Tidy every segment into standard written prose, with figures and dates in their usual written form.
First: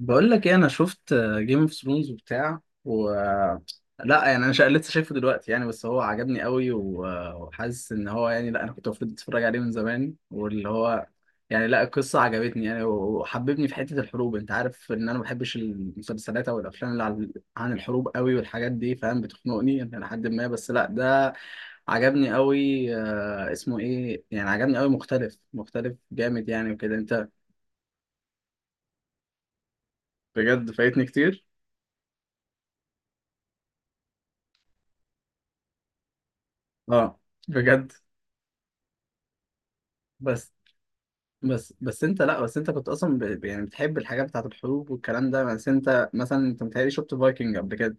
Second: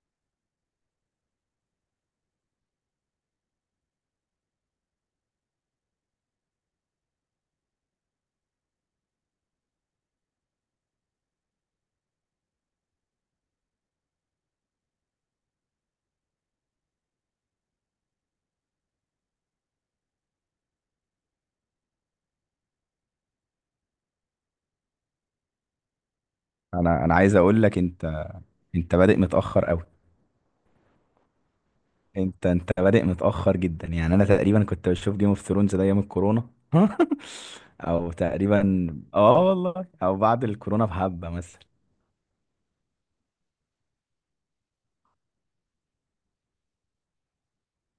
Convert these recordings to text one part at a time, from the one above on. بقول لك ايه؟ انا شفت جيم اوف ثرونز وبتاع، لا يعني انا لسه شايفه دلوقتي، يعني بس هو عجبني قوي، و- وحاسس ان هو، يعني لا، انا كنت المفروض اتفرج عليه من زمان، واللي هو يعني لا، القصه عجبتني يعني، و- وحببني في حته الحروب. انت عارف ان انا ما بحبش المسلسلات او الافلام اللي عن الحروب قوي والحاجات دي، فاهم؟ بتخنقني يعني لحد، ما بس لا، ده عجبني قوي. اسمه ايه يعني، عجبني قوي، مختلف مختلف جامد يعني وكده. انا انت عايز اقول لك. انت بادئ متاخر قوي. بجد فايتني كتير. انت بادئ متاخر جدا يعني. انا تقريبا كنت بشوف جيم اوف ثرونز ده ايام الكورونا. اه بجد. او تقريبا، اه والله، او بعد بس الكورونا بحبه مثلا. بس انت، لا بس انت كنت اصلا يعني بتحب الحاجات بتاعت الحروب والكلام ده. بس انت مثلا، انت متهيألي شفت فايكنج قبل كده،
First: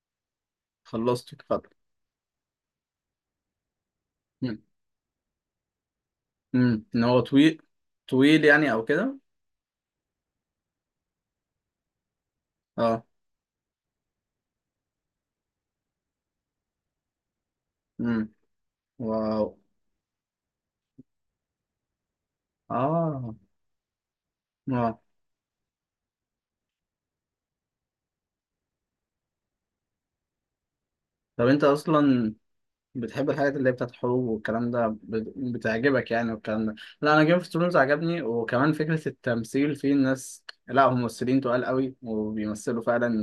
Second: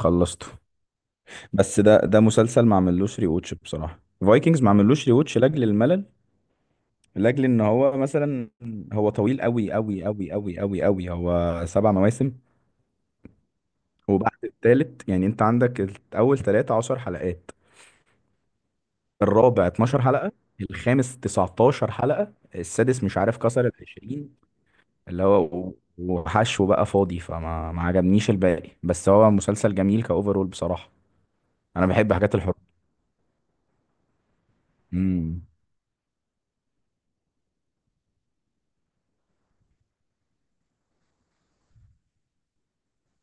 خلصته. خلصته. اتفضل. بس ده مسلسل ما عملوش ري ووتش بصراحه. مم. فايكنجز ما عملوش ري ووتش لاجل الملل، مم. ان هو لاجل ان طويل، هو طويل مثلا يعني او هو كده. طويل قوي قوي قوي قوي قوي قوي. هو 7 مواسم، اه. وبعد التالت يعني انت عندك اول 13 حلقات، مم. واو. الرابع 12 حلقة، الخامس 19 حلقة، السادس مش اه. عارف كسر ال 20، اه. اللي هو وحشو بقى فاضي، فما ما عجبنيش الباقي، بس هو مسلسل جميل كأوفرول بصراحة. طب انت أنا بحب اصلا حاجات الحب. بتحب الحاجات اللي هي بتاعت الحروب والكلام ده، امم. بتعجبك يعني، والكلام ده. لا، انا جيم اوف ثرونز عجبني، وكمان فكرة التمثيل فيه. الناس لا، هم ممثلين تقال قوي، وبيمثلوا فعلا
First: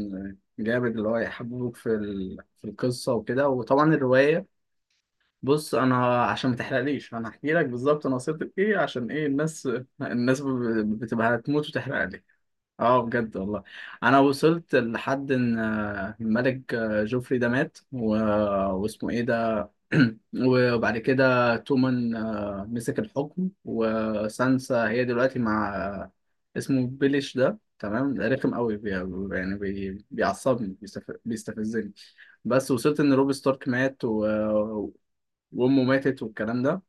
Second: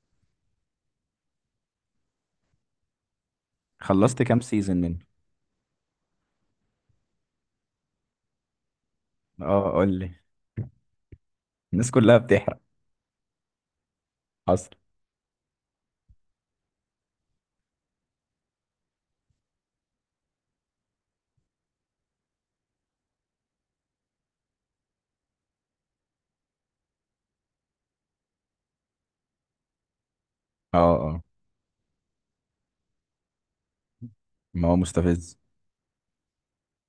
جامد، اللي هو يحببوك في القصة وكده، وطبعا خلصت كام الرواية. سيزون منه؟ بص، انا عشان ما تحرقليش، انا هحكي لك بالظبط انا وصلت لايه، عشان ايه الناس، اه، قول لي. الناس ب... بتبقى هتموت الناس وتحرق كلها لي. بتحرق. اه بجد والله. انا حصل. وصلت لحد ان الملك جوفري ده مات واسمه ايه ده؟ وبعد كده تومان مسك الحكم، وسانسا هي دلوقتي مع، اسمه بيليش ده. تمام، رخم قوي، بيعصبني، اه، اه. بيستفزني. بس وصلت ان روب ستارك مات ما هو مستفز. وامه ماتت، والكلام ده.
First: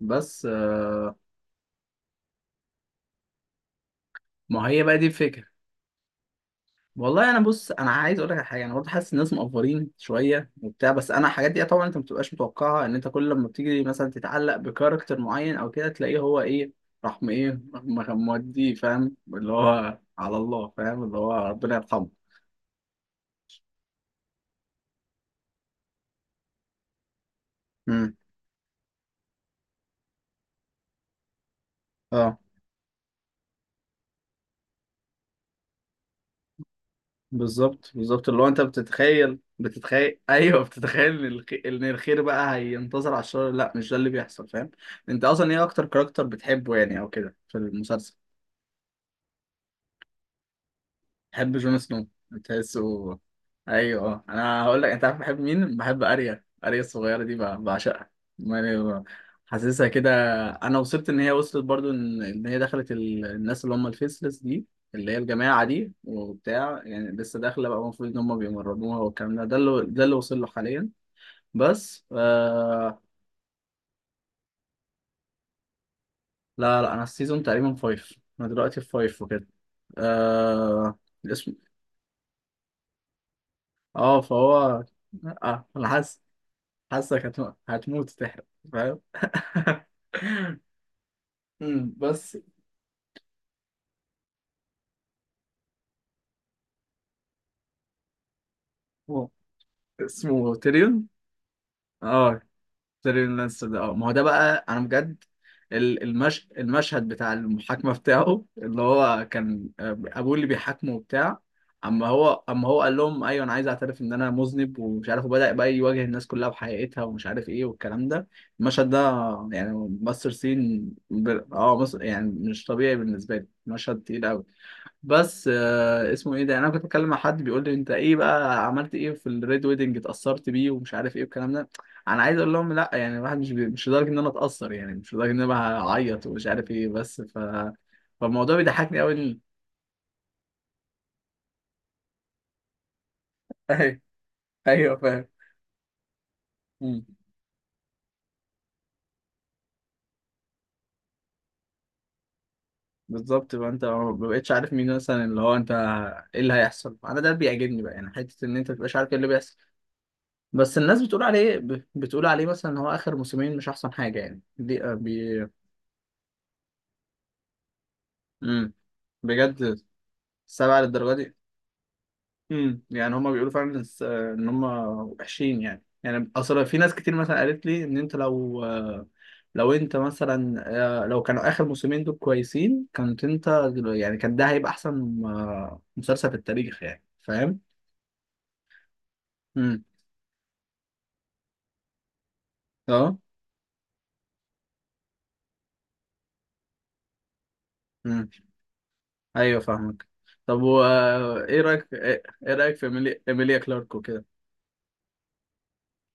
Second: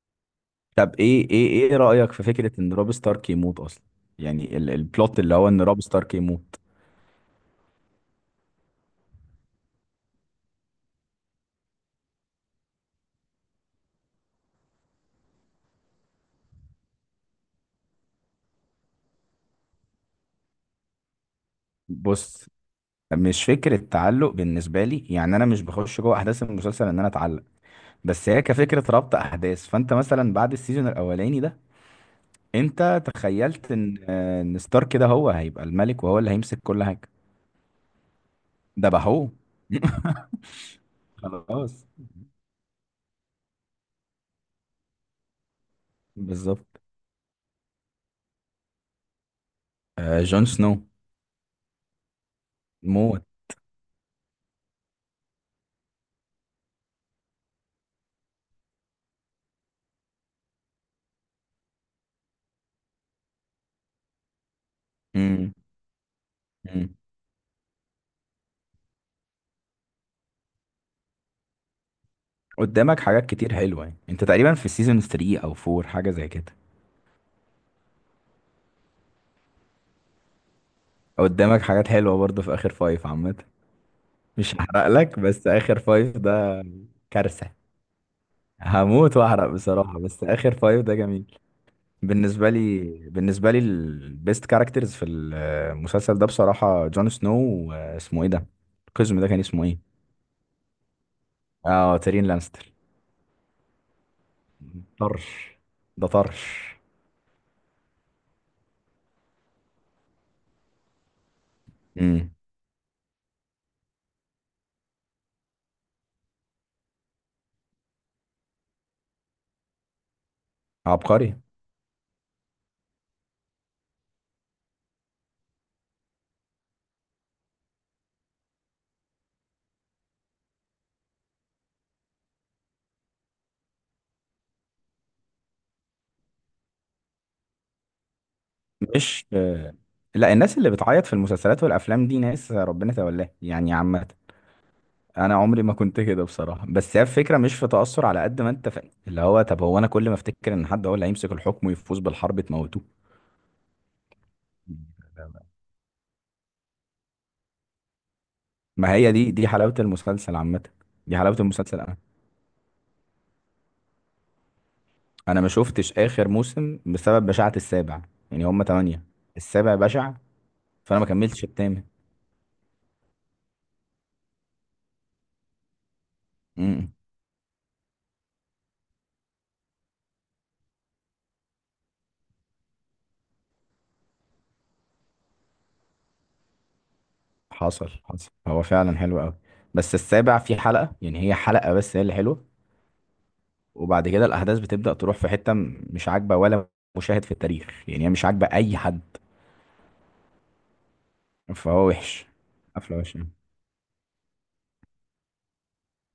بس آه، طب ايه رأيك في فكرة ان روب ستارك يموت اصلا؟ يعني ما هي بقى دي البلوت اللي الفكرة. هو ان روب ستارك يموت. والله انا، بص، انا عايز اقول لك على حاجه. انا برضه حاسس الناس مقفرين شويه وبتاع، بس انا الحاجات دي طبعا انت ما بتبقاش متوقعها، ان انت كل لما بتيجي مثلا تتعلق بكاركتر معين او كده، تلاقيه هو ايه، راح، مودي فاهم اللي هو، على الله، فاهم اللي هو، ربنا يرحمه. بص، مش فكرة تعلق بالنسبة لي، يعني أنا مش بخش جوه أحداث المسلسل إن أنا أتعلق. امم. بس هي كفكرة ربط أحداث، فأنت مثلا بعد السيزون الأولاني ده اه أنت تخيلت إن ستارك كده هو هيبقى الملك وهو اللي هيمسك كل حاجة. بالظبط، بالظبط، اللي هو انت ده بقى هو. بتتخيل، بتتخيل ايوه بتتخيل ان ان خلاص. الخير بقى هينتصر على الشر، لا مش ده اللي بيحصل، فاهم؟ انت اصلا ايه اكتر كاركتر بتحبه بالظبط. يعني، او كده في المسلسل؟ آه، جون سنو. بحب جون سنو، بتحسه. موت. ايوه اه. انا هقول لك، انت عارف بحب مين؟ بحب اريا، اريا الصغيره دي، بعشقها يعني، حاسسها كده. انا وصلت ان هي، وصلت برضو ان، إن هي دخلت الناس اللي هم الفيسلس دي، اللي هي مم. الجماعه دي وبتاع، مم. يعني لسه داخله بقى، المفروض ان هم بيمرنوها والكلام ده. ده اللي، ده اللي وصل له حاليا. بس قدامك آه. حاجات كتير حلوة يعني. أنت تقريبا في سيزون 3 أو 4 حاجة زي كده. لا لا، انا السيزون تقريبا فايف. انا دلوقتي في فايف وكده. آه. الاسم. قدامك حاجات حلوة برضه في آخر فايف عامة. اه فهو. مش هحرق لك، بس اه آخر انا فايف حاسس، ده حاسك كارثة. هتموت، هتموت تحرق. فاهم. هموت واحرق بصراحة، بس آخر فايف ده جميل أمم، بس. بالنسبة لي. بالنسبة لي البيست كاركترز في المسلسل ده بصراحة جون سنو. واسمه ايه ده؟ القزم هو ده كان اسمه ايه؟ اسمه تيريون. اه، تيرين اه، لانستر. تيريون لانستر ده. اه ما هو ده بقى، انا بجد طرش. ده طرش. المشهد بتاع المحاكمة بتاعه، اللي هو كان ابوه اللي بيحاكمه وبتاع. اما امم. هو، اما هو قال لهم ايوه انا عايز اعترف ان انا مذنب، ومش عارف، وبدأ بقى يواجه الناس كلها بحقيقتها، ومش عارف ايه والكلام ده. المشهد ده يعني ماستر عبقري. اه، مصر يعني، مش طبيعي بالنسبة لي، مشهد تقيل قوي. بس اسمه ايه ده، يعني انا كنت بتكلم مع حد بيقول لي انت ايه بقى، عملت ايه في الريد ويدنج، اتأثرت بيه ومش عارف ايه والكلام ده. انا عايز اقول لهم لا يعني، الواحد مش لدرجه ان انا اتأثر، يعني مش لدرجه ان انا هعيط ومش عارف ايه. بس ف فالموضوع بيضحكني مش قوي، آه، لا، الناس اللي بتعيط في المسلسلات والافلام دي ناس ربنا تولاها يعني ايوه، عامة. ايوه فاهم. انا عمري ما كنت كده بصراحة، بس هي مم. الفكرة مش في تأثر على قد ما انت اللي هو، طب هو، انا كل ما افتكر ان حد هو اللي هيمسك الحكم ويفوز بالحرب تموتوه. بالظبط بقى، انت ما بقتش عارف مين مثلا اللي هو انت، ايه اللي هيحصل. انا ده بيعجبني بقى يعني، حته ان انت ما متبقاش عارف هي ايه اللي دي بيحصل. حلاوة المسلسل عامة. بس الناس دي بتقول حلاوة عليه، المسلسل. أنا بتقول عليه مثلا، ان هو اخر موسمين مش احسن حاجه يعني، دي أنا ما شفتش آخر موسم بسبب بشاعة السابع، يعني هما مم. 8. السابع بجد؟ بشع، سبعة فأنا ما للدرجة دي؟ كملتش التامن. امم، يعني هما بيقولوا فعلا، ان هما وحشين يعني. يعني اصل امم. في إمم. ناس كتير مثلا قالت لي ان انت لو، لو انت مثلا لو كانوا اخر موسمين دول كويسين، كنت انت يعني كان ده هيبقى احسن مسلسل في التاريخ يعني، فاهم. حصل، حصل هو فعلا حلو أوي. امم. بس السابع فيه حلقة يعني، هي حلقة بس هي اللي حلوة. اه. وبعد كده الأحداث بتبدأ تروح في حتة مش عاجبة، ولا مشاهد في التاريخ يعني. هي مش امم. عاجبة أي حد. ايوه فاهمك. طب و آه، ايه فهو رايك ايه وحش. إيه رايك في قفلة وحشة. ايميليا كلارك وكده،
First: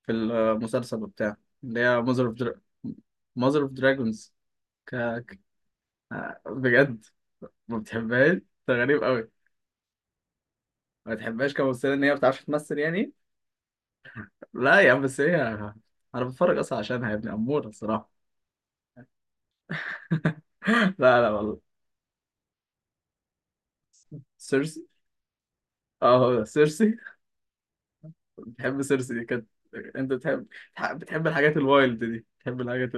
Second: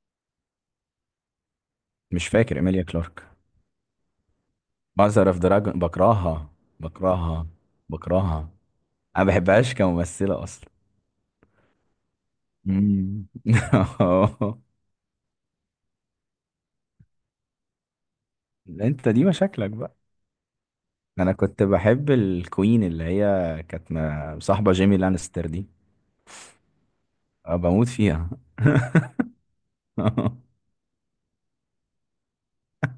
في المسلسل وبتاع، اللي هي ماذر مش فاكر اوف، إيميليا كلارك. ماذر اوف دراجونز. ك... ماذر أوف ك- دراجون، بكرهها. بجد؟ بكرهها. ما بتحبهاش؟ بكرهها. ده غريب انا قوي. ما بحبهاش كممثله اصلا. ما بتحبهاش كممثله، ان هي ما بتعرفش تمثل يعني. مم. لا يا عم، بس هي، انا بتفرج اصلا عشانها يا ابني، اموره الصراحه. انت دي مشاكلك بقى. لا لا انا والله. كنت بحب الكوين اللي هي كانت مصاحبه سيرسي. جيمي لانستر دي. اه هو ده سيرسي. أنا بموت فيها. بتحب سيرسي دي كانت. انت بتحب، بتحب الحاجات الوايلد دي، بتحب الحاجات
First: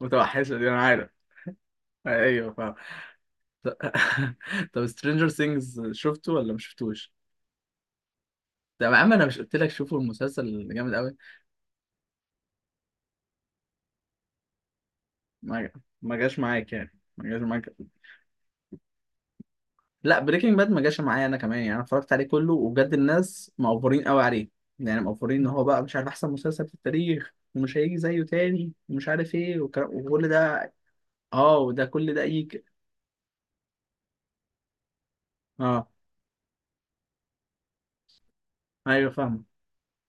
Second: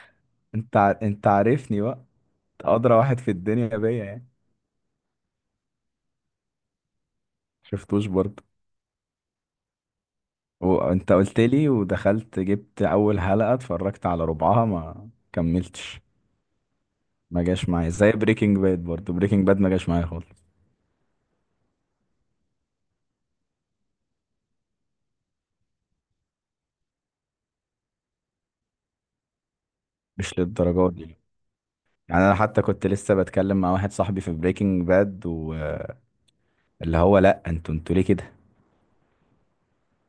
المتوحشه دي، انت انا عارف. عارفني بقى. ايوه أنت فاهم. ادرى واحد في الدنيا بيا يعني. طب سترينجر ثينجز شفته ولا ما شفتوش؟ شفتوش برضه. طب يا عم، انا مش قلت لك شوفوا المسلسل؟ جامد وانت قوي. قلت لي، ودخلت جبت اول حلقه، اتفرجت على ربعها ما ما كملتش. ما جاش معاك يعني، ما جاش ما معاك. جاش معايا زي بريكنج باد برضه. بريكنج باد ما جاش معايا لا خالص. بريكنج باد ما جاش معايا انا كمان يعني، انا اتفرجت عليه كله، وبجد الناس مقفورين قوي عليه يعني، مقفورين ان هو بقى مش عارف احسن مسلسل في التاريخ، ومش هيجي زيه تاني، ومش عارف ايه والكلام، وكل مش ده. للدرجه دي. اه وده كل ده يعني انا حتى يجي. كنت لسه بتكلم مع واحد صاحبي في بريكنج باد اه واللي هو، لا، انتوا ليه كده؟ ايوه فاهم.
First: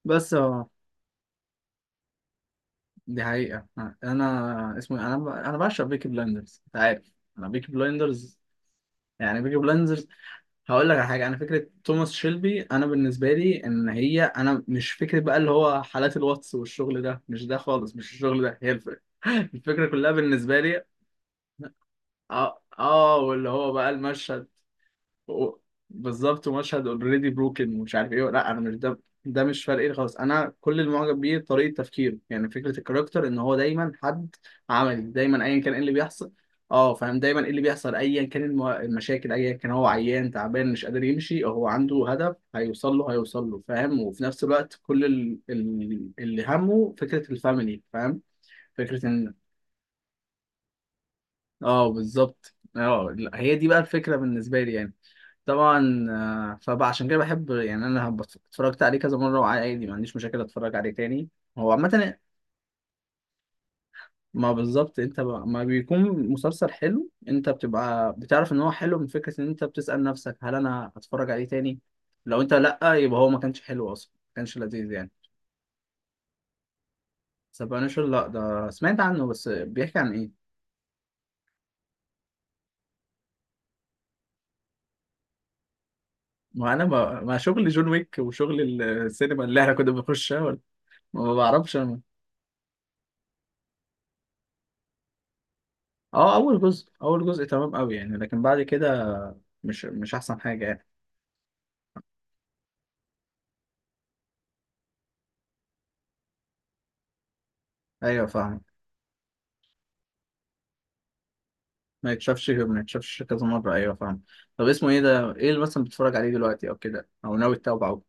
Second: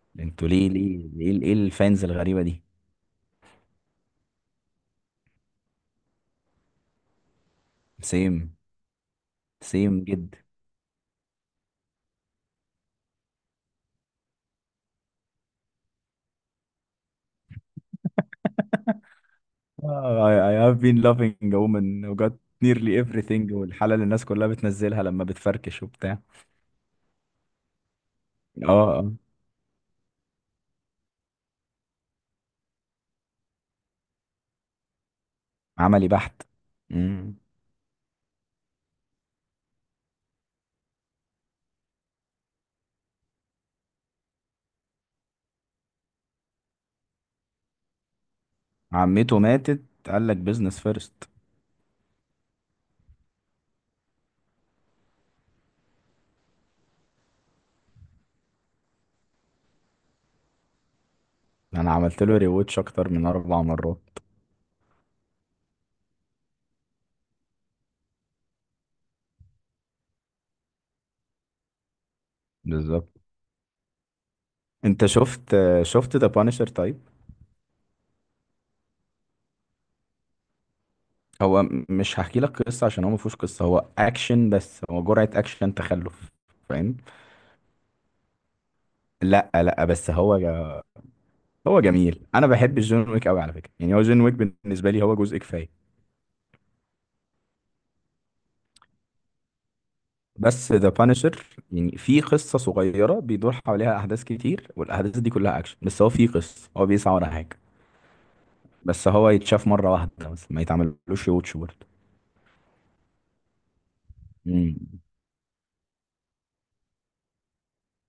بس انتوا ليه اه، ليه؟ ايه الفانز الغريبة دي؟ دي حقيقة. انا اسمه إيه؟ انا انا بعشق بيكي بلايندرز، انت عارف. انا بيكي سيم. بلايندرز يعني، بيكي سيم بلايندرز. جدا. هقول لك على حاجه. انا فكره توماس شيلبي، انا بالنسبه لي، ان هي انا مش فكره بقى اللي هو حالات الواتس والشغل ده، مش ده خالص، مش الشغل ده هي الفكره. الفكره كلها بالنسبه I have لي، been loving a woman who got اه nearly اه، واللي everything، هو بقى والحالة اللي الناس المشهد. كلها بتنزلها لما و- بتفركش وبتاع. بالظبط، ومشهد اوريدي بروكن، ومش عارف ايه، لا انا اه، مش ده، اه. ده مش فارق لي خالص. انا كل اللي معجب بيه طريقه تفكيره يعني، فكره الكاركتر ان هو دايما حد عملي، دايما ايا كان ايه اللي عملي بيحصل. بحت. اه فاهم. مم. دايما ايه اللي بيحصل، ايا كان المشاكل، ايا كان هو عيان تعبان مش قادر يمشي، هو عنده هدف هيوصل له، هيوصل له، فاهم. وفي نفس الوقت، كل اللي همه فكره الفاميلي، فاهم. فكره ان، عمته ماتت، قال لك بيزنس فيرست. اه بالظبط. اه لا، هي دي بقى الفكره بالنسبه لي يعني. طبعا. فعشان كده بحب يعني، انا اتفرجت عليه كذا مره، وعادي ما عنديش مشاكل اتفرج عليه تاني، هو انا عامه. عملت له ريوتش اكتر من 4 مرات. ما بالظبط. ما بيكون مسلسل حلو، انت بتبقى بتعرف ان هو حلو من فكره ان انت بتسال نفسك، هل انا هتفرج عليه تاني؟ لو انت لا، بالظبط. يبقى هو ما كانش حلو اصلا، ما كانش لذيذ انت يعني. شفت ذا بانشر طيب؟ سبانشر؟ لا ده سمعت عنه، بس بيحكي عن ايه؟ هو مش هحكي لك قصه عشان هو ما فيهوش قصه. هو اكشن بس، هو جرعه اكشن تخلف. ما انا، فاهم. ما شغل جون ويك وشغل السينما لا، اللي احنا لا، كنا بس هو بنخشها. ما بعرفش. هو جميل. انا بحب جون ويك قوي على فكره يعني. هو جون ويك بالنسبه لي هو جزء كفايه. اه، اول جزء، اول جزء تمام قوي يعني، لكن بعد كده مش، مش احسن حاجه بس يعني. ذا بانشر، يعني في قصه صغيره بيدور حواليها احداث كتير، والاحداث دي كلها اكشن، بس هو في قصه، هو بيسعى ورا حاجه. ايوه فاهم. بس هو يتشاف مره واحده بس، ما يتعملوش واتش برضه. ما يتشافش، ما يتشافش كذا مره، ايوه فاهم. طب مم. اسمه ايه ده؟ ايه اللي مثلا بتتفرج عليه دلوقتي او كده، او ناوي تتابعه؟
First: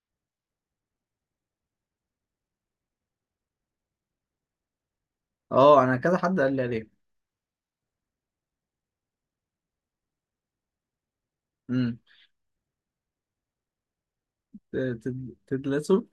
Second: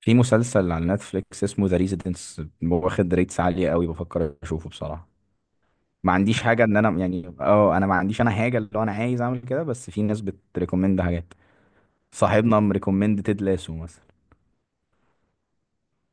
في مسلسل على نتفليكس اسمه ذا ريزيدنس واخد ريتس عاليه قوي، بفكر اشوفه بصراحه. اه انا ما كذا حد عنديش قال لي حاجه ان عليه. انا يعني، اه، انا ما عنديش انا حاجه اللي هو انا عايز اعمل كده، بس في ناس بتريكومند حاجات. امم. صاحبنا مريكومند تيد لاسو مثلا. تدلسه؟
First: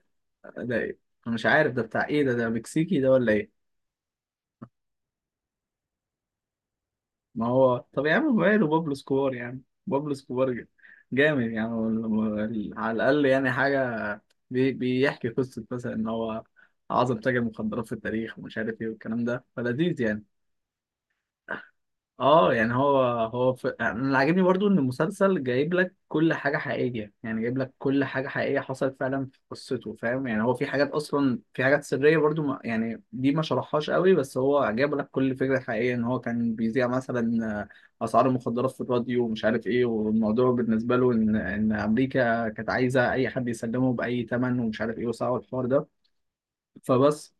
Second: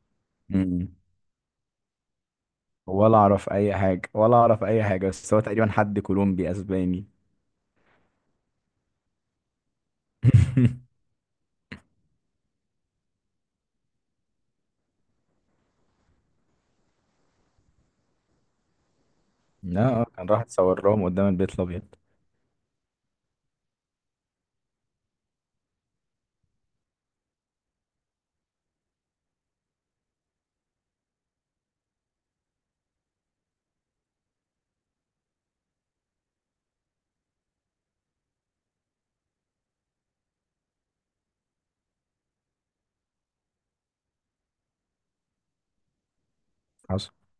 ده امم. ايه؟ أنا مش عارف ده بتاع ايه، ده ده مكسيكي ده ولا ولا ايه؟ اعرف اي حاجه، ولا اعرف اي حاجه، بس هو تقريبا حد كولومبي اسباني. ما هو طب يا عم، ماله بابلو سكوار، يعني بابلو سكوار جامد يعني، وال- وال- على الأقل يعني حاجة، بيحكي قصة مثلا إن هو أعظم تاجر مخدرات في التاريخ، ومش عارف إيه والكلام ده، لا، فلذيذ يعني. كان راح اتصور لهم قدام البيت الابيض. اه يعني، هو هو انا اللي عاجبني برضو ان المسلسل جايب لك كل حاجه حقيقيه يعني، جايب لك كل حاجه حقيقيه حصلت فعلا في قصته، فاهم يعني. هو في حاجات اصلا، في حاجات سريه برضو ما... يعني دي ما شرحهاش قوي، بس هو جايب لك كل فكره حقيقيه، ان هو كان بيذيع مثلا اسعار المخدرات في الراديو ومش عارف ايه، والموضوع بالنسبه له ان، ان امريكا كانت عايزه اي حد يسلمه باي ثمن، ومش عارف ايه، وصعب الحوار ده. حصل. فبس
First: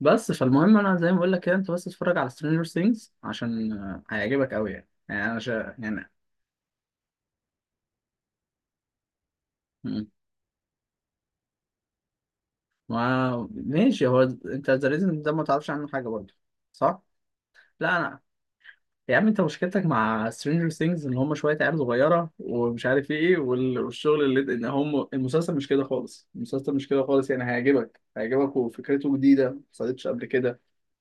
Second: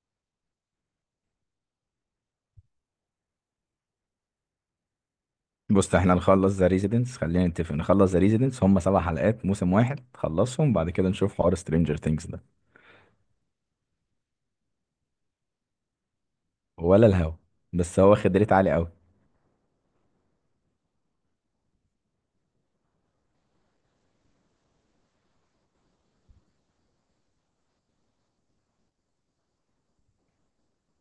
بس فالمهم، انا زي ما بقول لك كده، انت بس اتفرج على سترينجر ثينجز، عشان هيعجبك قوي يعني، يعني انا بص، يعني. احنا نخلص ذا ريزيدنس، خلينا نتفق نخلص ذا ريزيدنس، هم 7 حلقات موسم واحد، مم. خلصهم بعد كده نشوف حوار سترينجر ثينجز ده. ما ماشي. هو انت ذا ريزن ده ما تعرفش عنه حاجه برضه، صح؟ ولا الهوا. لا بس هو انا، واخد ريت عالي قوي. يا عم انت مشكلتك مع سترينجر ثينجز ان هم شويه عيال صغيره ومش عارف ايه، والشغل اللي ان هم، المسلسل مش كده خالص، المسلسل مش كده خالص يعني، هيعجبك، هيعجبك، وفكرته جديده ما حصلتش قبل كده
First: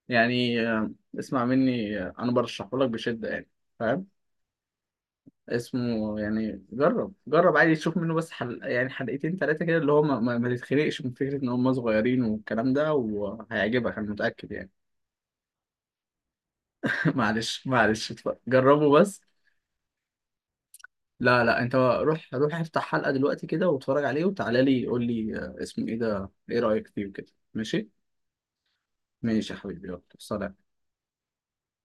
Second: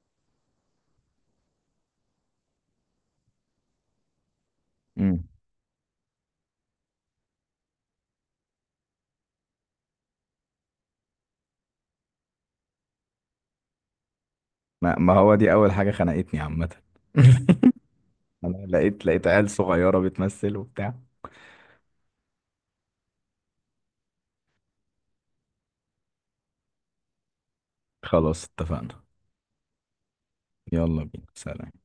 يعني. اسمع مني، انا برشحه لك بشده يعني. فاهم؟ امم. اسمه يعني، جرب، جرب عادي تشوف منه، بس يعني حلقتين ثلاثة كده، اللي هو ما تتخنقش من فكرة إن هم صغيرين والكلام ده، وهيعجبك أنا متأكد يعني. ما هو دي اول حاجه خنقتني عامه. معلش معلش، اتفرج. انا جربه لقيت بس. لقيت عيال صغيرة بتمثل وبتاع. لا لا، أنت روح، روح افتح حلقة دلوقتي كده واتفرج عليه، وتعالى لي قول لي اسمه إيه ده، إيه رأيك فيه وكده، ماشي؟ خلاص، اتفقنا. ماشي يا حبيبي، يلا سلام. يلا بينا، سلام.